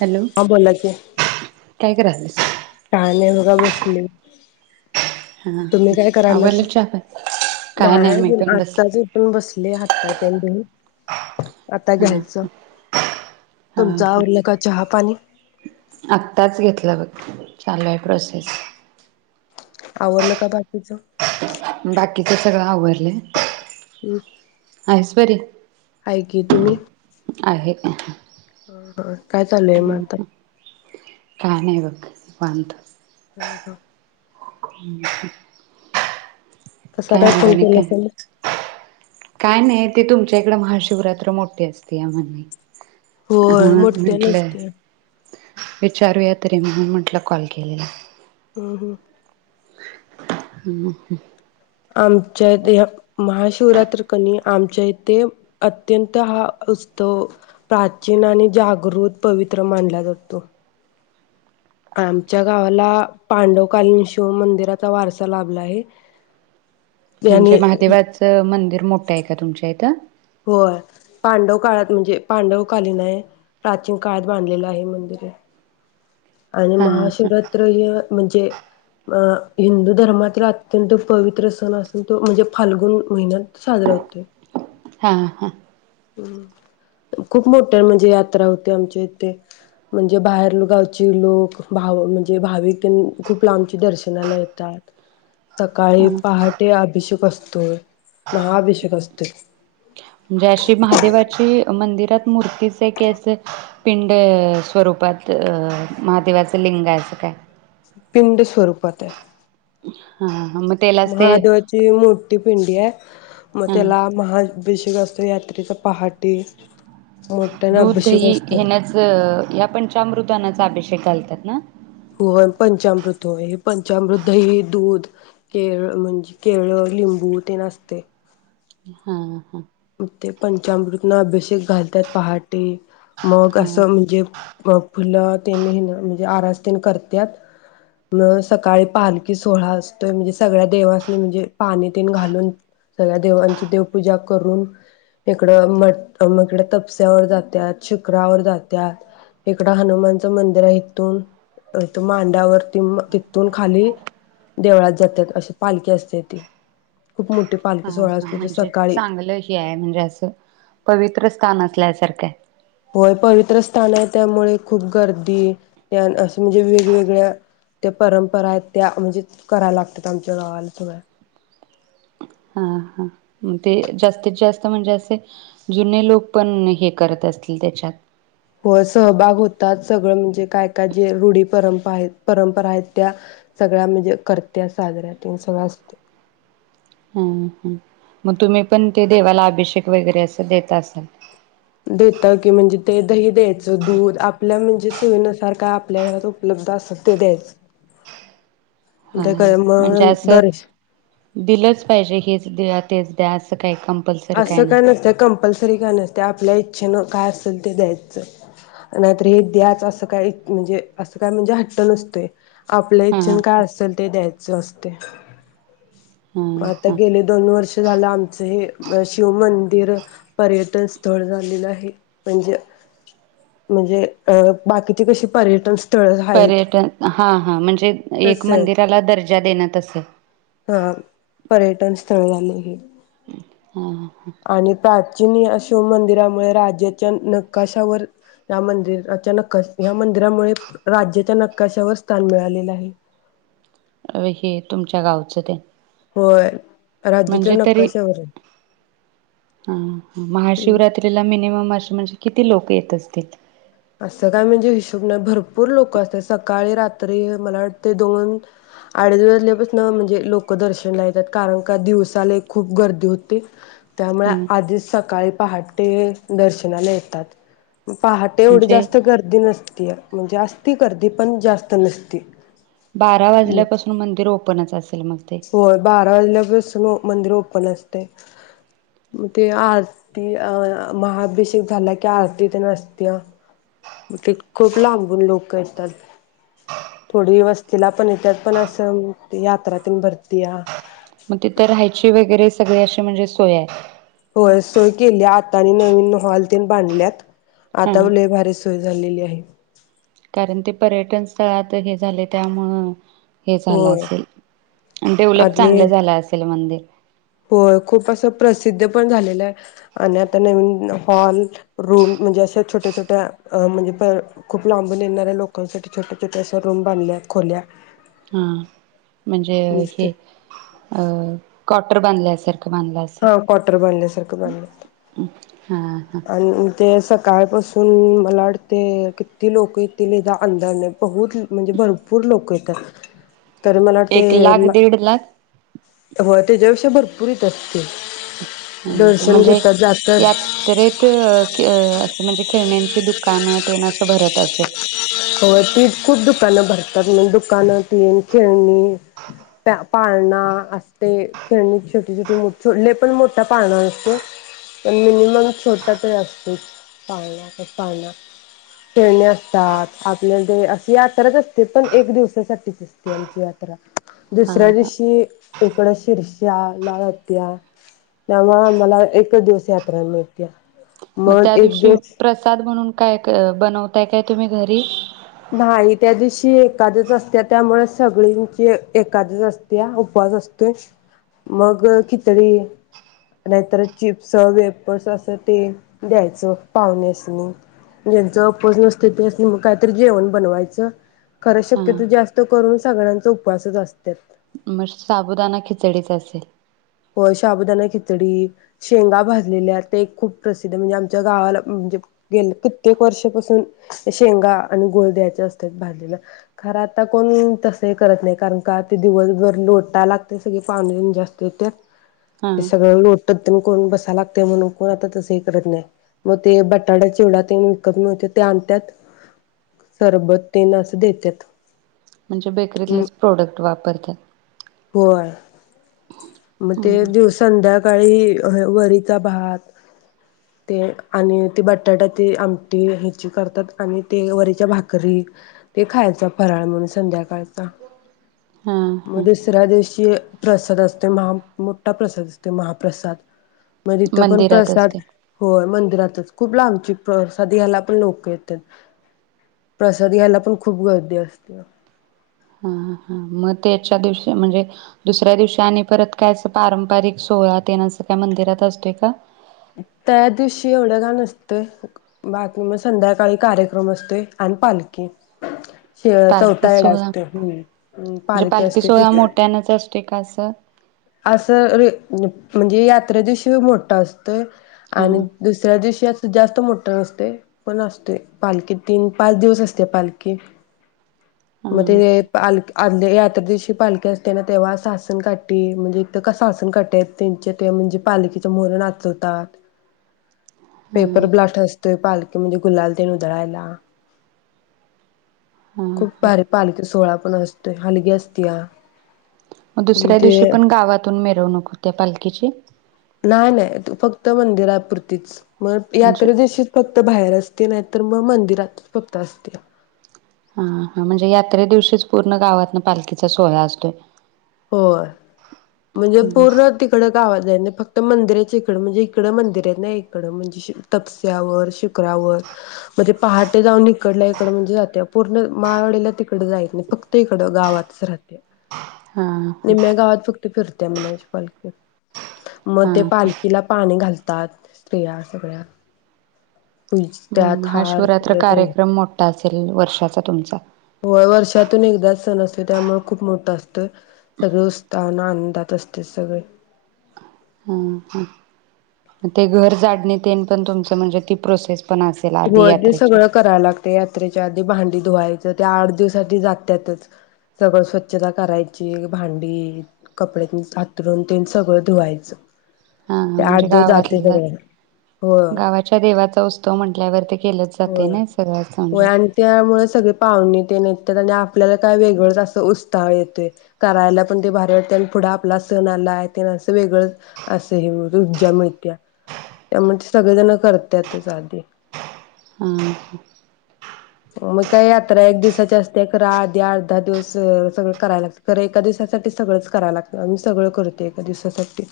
Hello हं बोला की काय करायलीस? काय नाही बघा बसली. तुम्ही काय करायला आवरलं सा? चहा पाणी काय मी नाही, पण आताच बसले उठून बसले हातपाय तोंड धून आता हा घ्यायचं, हा तुमचं हा आवरलं का चहा-पाणी? आत्ताच घेतला बघ चालू आहे प्रोसेस आवडलं का बाकीचं? बाकीचं सगळं आवरलय. आईस बरी? आहे की तुम्ही? आहे. हा, हा, काय चालू आहे मग आता? काय नाही बघ.. निवांत हम् हम् [unintelligible] [inaudible] तसं काय मग फल आणि केलं काय असेल ना. काय नाही, ते तुमच्या इकडे महाशिवरात्र मोठी असते या म्हणे. होय, म्हणून मोठ्या म्हटलं नसत्या. विचारूया तरी मी म्हटलं कॉल केलेला. हं हं हं आमच्या इथे महाशिवरात्र कनी आमच्या इथे अत्यंत हा उत्सव प्राचीन आणि जागृत पवित्र मानला जातो. आमच्या गावाला पांडवकालीन शिव मंदिराचा वारसा लाभला आहे. त्यानी म्हणजे, महादेवाचं मंदिर मोठं आहे का तुमच्या इथं? होय, पांडव काळात म्हणजे पांडवकालीन आहे प्राचीन काळात बांधलेलं आहे मंदिर आहे. आणि हा हा महाशिवरात्री म्हणजे अं हिंदू धर्मातील अत्यंत पवित्र सण असून तो म्हणजे फाल्गुन महिन्यात साजरा होतोय. हा हा खूप मोठ्या म्हणजे यात्रा होते. आमच्या इथे म्हणजे बाहेर गावचे लोक भाव म्हणजे भाविक खूप लांब दर्शनाला येतात. सकाळी हा पहाटे अभिषेक असतो. तर महाअभिषेक असतोय. म्हणजे अशी महादेवाची मंदिर मूर्तीचे कसे पिंड स्वरूपात महादेवाचं लिंग असं काय पिंड स्वरूपात हाय हा मग त्यालाच ते महादेवाची मोठी पिंडी आहे मग हा त्याला महा अभिषेक असतोय यात्रेच पहाटे दूध दही हेनाच या पंचामृदानाचा अभिषेक घालतात. ना हो पंचामृत हे पंचामृत दही दूध केळ म्हणजे केळ लिंबू तेन असतंय. हा हा ग ते पंचामृतन अभिषेक घालत्यात पहाट मग हा अस म्हणजे फुलं तेन ह्यान म्हणजे आरस तन करत्यात सकाळी पालकी सोहळा असतोय. म्हणजे सगळ्या देवासनी म्हणजे.. पाणी तन घालून सगळ्या देवांची देवपूजा करून इकड म म तपस्यावर जात्यात, शिखरावर जात्यात इकड हनुमानच मंदिर आहे इथून मांड्यावर त तून खाली देवळात जात जात अशी पालखी असतिया ती खूप मोठी हा पालखी सोहळा हा असतोय तो म्हणजे सकाळी चांगलं म्हणजे अस पवित्र स्थान असल्यासारखं हाय होय पवित्र स्थान आहे. त्यामुळे खूप गर्दी त्या असं म्हणजे वेगवेगळ्या त्या परंपरा आहेत. त्या म्हणजे कराय लागतात आमच्या गावाला सगळ्या हा हा ते जास्तीत जास्त म्हणजे असे जुने लोक पण हे करत असतील त्याच्यात होय सहभाग होतात सगळं म्हणजे काय काय जे रूढी परंप आहेत परंपरा आहेत त्या सगळ्या म्हणजे करत्या साजऱ्या त सगळं असतय. हा ह मग तुम्ही पण ते देवाला अभिषेक वगैरे असं देत असाल देताव की म्हणजे ते दही द्यायचं दूध आपल्या म्हणजे सोयी नुसार आपल्या घरात उपलब्ध असत द्यायचं. हा त्या काय म्हणजे मग असं दर्श दिलंच पाहिजे हेच तेच त्या असं काही काम असं काय नसतय कंपल्सरी काय नसतय आपल्या ई ते नवं काय असल ते द्यायच नाहीतर, हे द्याच असं काय म्हणजे असं काय म्हणजे हट्ट नसतोय. आपल्या हा इच्छन काय असेल ते द्यायचं असत. ते हा मग आता हा गेले दोन वर्ष झालं आमचं हे! अ शिव मंदिर पर्यटन स्थळ झालेलं आहे, म्हणजे म्हणजे अ बाकीचे कशी पर्यटन स्थ पर्यटन हा हा म्हणजे एक तस मंदिराला दर्जा देण असे! हा पर्यटन स्थळ झाल हे! [inaudible] हम्म हां आणि प्राचीन शिव मंदिरामुळे राज्याच्या नकाशावर या मंदिराच्या नकाश ह्या मंदिरामुळे राज्याच्या नकाशावर स्थान मिळालेलं आहे. अ हे तुमच्या गावचं ते. होय राज्याच्या नक्काशा शहर आहे. ह महाशिवरात्रीला मिनिमम आर म्हणजे किती लोक येत असतील? असं काय म्हणजे, हिशोब नाही भरपूर लोक असतात. सकाळी रात्री मला वाटते दोन अडेच वाजल्यापासून म्हणजे लोक दर्शनला येतात कारण का दिवसाले खूप गर्दी होते. त्यामुळे हा आधीच सकाळी पहाट ते दर्शनाला येतात. पा तेवढी म्हणजे जास्त गर्दी नसत्या म्हणजे असस्ती गर्दी पण जास्त नसती. बारा [inaudible] वाजल्यापासून मंदिर ओपनच असेल मग ते होय बारा वाजल्यापासून मंदिर ओपन असत. ते आरती अ महाभिषेक झाला की आरती तर असत्या ते खूप लाबून लोक येतात थोडी वस्तीला पण येतात पण असं यात्रातून भरती या मग तिथं राहायची वगैरे सगळ अशी म्हणजे सोया होय सोय केली आता आणि नवीन हॉल ते बांधल्यात हा आता पण लई भारी सोय झालेली आहे. कारण ते पर्यटन स्थळात हे झाले त्यामुळं हे झालं होय असेल. आणि डेव्हलप चांगलं आणि झालं असेल मंदिर होय. खूप असं प्रसिद्ध पण झालेलं आहे, आणि आता नवीन हॉल रूम म्हणजे अशा छोट्या छोट्या म्हणजे प खूप लांबून येणाऱ्या लोकांसाठी छोट्या छोट्या अश्या रूम बांधल्यात खोल्या हां. म्हणजे ते हे अं क्वार्टर बांधले असेल हां. क्वार्टर बांधल्या सारखं बांधल्यात. हा हा आणून ते सकाळ पासून मलाडते किती लोक येतील इथ अंदाज नाही. बहुत म्हणजे भरपूर लोक येतात. तरी मला वाटते, एक लाख दीड लाख होय. तेज्या भरपूर ह येत्यात दर्शन घेतात. जातात तर [unintelligible] म्हणजे खेळण्यांची दुकानात तेन अस भरत असेल. होय. तीच खूप दुकानं भरतात म्हनजे दुकान तेन खेळणी प्या पाळणा असते, खेळणी छोटी छोटी [unintelligible] लिफ्ट [unintelligible] त्या पानांची [unintelligible] पण मिनिमम छोटा तर असतोच पाळणा, पाळणा, खेळणे असतात. आपल्याला ते अस यात्रा अस ते पण एक दिवसासाठीच असते. आमची यात्रा हा दुसऱ्या हा दिवशी इकडं शिर्ष्या लाळआत्या त्यामुळे आम्हाला एकच दिवस यात्रा मिळते. मग त्या दिवशी प्रसाद म्हणून काय? बनवत ताय काय तुम्ही घरी? नाही. त्या दिवशी एकादस असत्या त्यामुळे सगळींची एखादस असत्या, उपवास असतोय, मग खिचडी, नाहीतर चिप्स, वेपर्स असं ते द्यायचं पाहूण्यासनी ज्यांचा उपवास नसत त्यासनी मग का जेवण बनवायचं खरं हा शक्यतो जास्त करून सगळ्यांचा उपवासच असत्यात. मग साबुदाना खिचडीच असेल. होय. शाबुदाना खिचडी, शेंगा भाजलेल्या ते खूप प्रसिद्ध म्हणजे आमच्या गावाला म्हणजे गेले कित्येक वर्षापासून शेंगा आणि गूळ द्यायचे असतय भाजलेल, खरं आता कोण तस हे करत नाही, कारण का ते दिवसभर लोटायला लागते सगळे पावणी जास्त येत्यात ते हा सगळं लोट [unintelligible] कोण बसा लागते म्हणून कोण आता तसं हे करत नाही मग ते बटाटा चिवडा ते विकत मिळतो आणत्यात सरबत तेन असं देत्यात म्हणजे बेकरीतलंच प्रोडक्ट वापरत्यात. होय मग ते हम्म दिवसध्या सकाळी वरीचा भात ते आणि ते बटाटा ते आमटी ह्याची करतात आणि ते वरीच्या भाकरी ते खायचा फराळ म्हणून संध्याकाळचा हा हा हे प्रसाद असतोय महा मोठा प्रसाद असतोय महाप्रसाद मग तीथं पण मंदिरातच प्रसाद ते होय म्हण राहतात खूप लांबची प्रसाद घ्यायला पण लोक येत्यात प्रसाद घ्यायला पण खूप गर्दी असते. हा हा मग त्याच्या दिवशी म्हणजे दुसऱ्या दिवशी आणि परत काय अस पारंपरिक सोहळा तेन असं काय मंदिरात असतोय का? त्या दिवशी एवढे काय नसतय बाकी म संध्याकाळी कार्यक्रम असतोय आणि पालखी तिळ पालखी चौथा हेड सोहळा असत हम्म पालखी असते तिथे. ते का अस. असं हे ह म्हणजे यात्रे दिवशी मोठा असतो. हां आणि दुसऱ्या दिवशी अस जास्त मोठं नसतय पण असतोय पालखी तीन पाच दिवस असते पालखी. म ते हां पाल आदल्या या तर दिवशी पालखी असतेना तेव्हा सहासन काढ ते म्हणजे इथ कस आसन कट त्यांच्या ते म्हणजे पालखीच्या म्होरं नाचवतात. पेपर ब्लास्ट असतोय पाल म्हणजे गुलाल आणी ते उधळायला. हां खूप भारी पालखी सोहळा असतोय हलगी असतीया. मग दुसऱ्या दिवशी पण गावातून मिर त्या पालखीची. नाही नाही फक्त मंदिरापुुरतीच मग म्हणजे यात्रा दिवशी फक्त बाहेर असते. ती नाही तर मग मंदिरात फक्त असतेया. हा हा म्हणजे यात्रे दिवशीच पूर्ण गावातन पालखीचा सोहळा असतोय. होय म्हणजे पूर्ण तिकडं गावात आहे ना फक्त मंदिरच इकडं म्हणजे इकडं मंदिर आहे ना इकडं म्हणजे शिक तपस्यावर शिक गरावर म्हणजे पहाटे जाउन इकडल्या इकडं म्हणजे जातंय पूर्ण माळवणीला तिक कुढ जाईत नाही. ईकडं गावातच राहते. हां हां निम्म्या गावात फक्त फिरतेय म्हणायची पालखी मग हां ते हां. पालखीला पाणी घालतात स्त्रिया सगळ्या. पूजतात हम्म हा हार शिवरात्र फुलं तेन कार्यक्रम मोठ्ठा. करेल वर्षाचा तुमचा. होय वर्षातून एकदाच सण असतो त्यामुळे खूप मोठा असतो. सगळे उत्साहा आन आनंदात असते सगळे. ते घर झाडणे ते पण तुमच, म्हणजे ती प्रोसेस पण असेल आधी होय ते यात्रेच्या सगळं कराव लागते यात्रेच्या आधी भां धुवायच त्या आठ दिवस आधी लागत्यातच सगळं स्वच्छता करायची भांडी, कपडे, हातरून तेन सगळं धुवायचं. हाहा ते म्हणजे आठ दिवस गावात जाते सगळं होय गावाच्या देवाचा उत्सव म्हण होय होय आणि त्यामुळे सगळे पाहुणे ते नाही [unintelligible] ते आपल्याला काय ते वेगळाच अस उत्साह येतो. करायला पण ते भारी वाटतंय, पुढे आपला सण आलाय, ते अस वेगळ अस ऊर्जा मिळते. त्यामुळे सगळेजण करत्यातच आधी ह [inaudible] ह, मग काय, यात्रा एका दिवसाची असते. तर आधी आठ-दहा दिवस सगळं करायला लागतं. तर एका दिवसासाठी सगळं करायला लागतं. मी सगळ करते. एका दिवसासाठी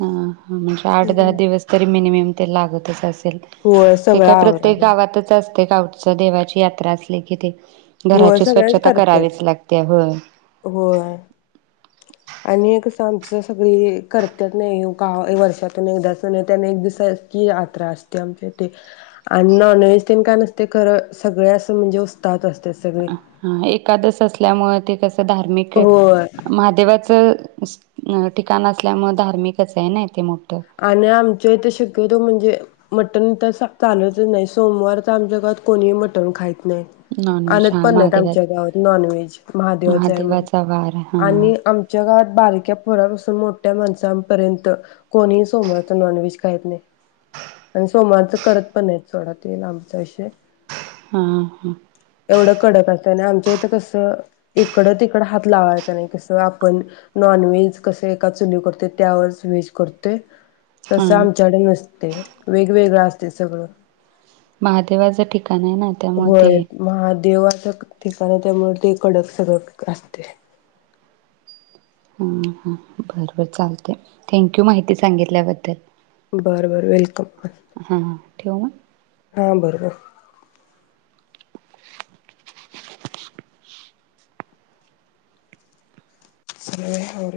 हा, म्हणजे आठ -दहा हम्म दिवस तरी मिनिमम ते लागतच असेल. होय ते सगळं काय प्रत्येक आवरायला गावातच असते गावच देवाची यात [inaudible] त्रासले की ते. होय घराची सगळ्याच स्वच्छता करत्यात करावीच लागते. होय? होय आणि कसं आमच सगळी करतच नाही का वर्षातून एकदा त्याने एक दिसाची यात्रा असते आमच्या इथे आणि नॉन व्हेज त्यांने काय नसते खर सगळे असं म्हणजे उस्तहात असते [unintelligible] हा, एकादस असल्यामुळे, ते कसं धार्मिक होय महादेवाच ठिकाण असल्यामुळे, धार्मिकच आहे ना, ते मोठ. आणि आमच्या इथ शक्यतो म्हणजे मटण तर चालतच नाही सोमवार तर आमच्या घरात कोणी मटण खात नाही. नॉनव्हेज आणत हा पण नाहीत महादेवा आमच्या गावात नॉन व्हेज महादेवाच आहे म्हणून महादेवाचा वार हा आणि आमच्या गावात बारक्या पोरा समोर ठ्या माणसांपर्यंत कोणीही सोमवारच नॉनव्हेज खाइत नाही. आणि सोमवारच करत पण नाहीत सोडा ते लांबचा विषय हा हा त्याने आमच्या इथं कसं इकड - तिकड हात लावायचा नाही. कसं आपण नॉन व्हेज कसं एका चुली करतोय त्यावरच व्हेज करतो. ते हा तसं आमच्याकड नसतय वेगवेगळ अस ते सगळं महादेवाच ठिक का नाही ना त्यामुळ ते देवाच ठिकाण आहे त्यामुळे ते कडक सगळ असतय. ह ह बरोबर चालतय थँंक यू माहिती सांगितल्याबद्दल बर बर वेलकम ठेवू मग हा बरोबर [inaudible]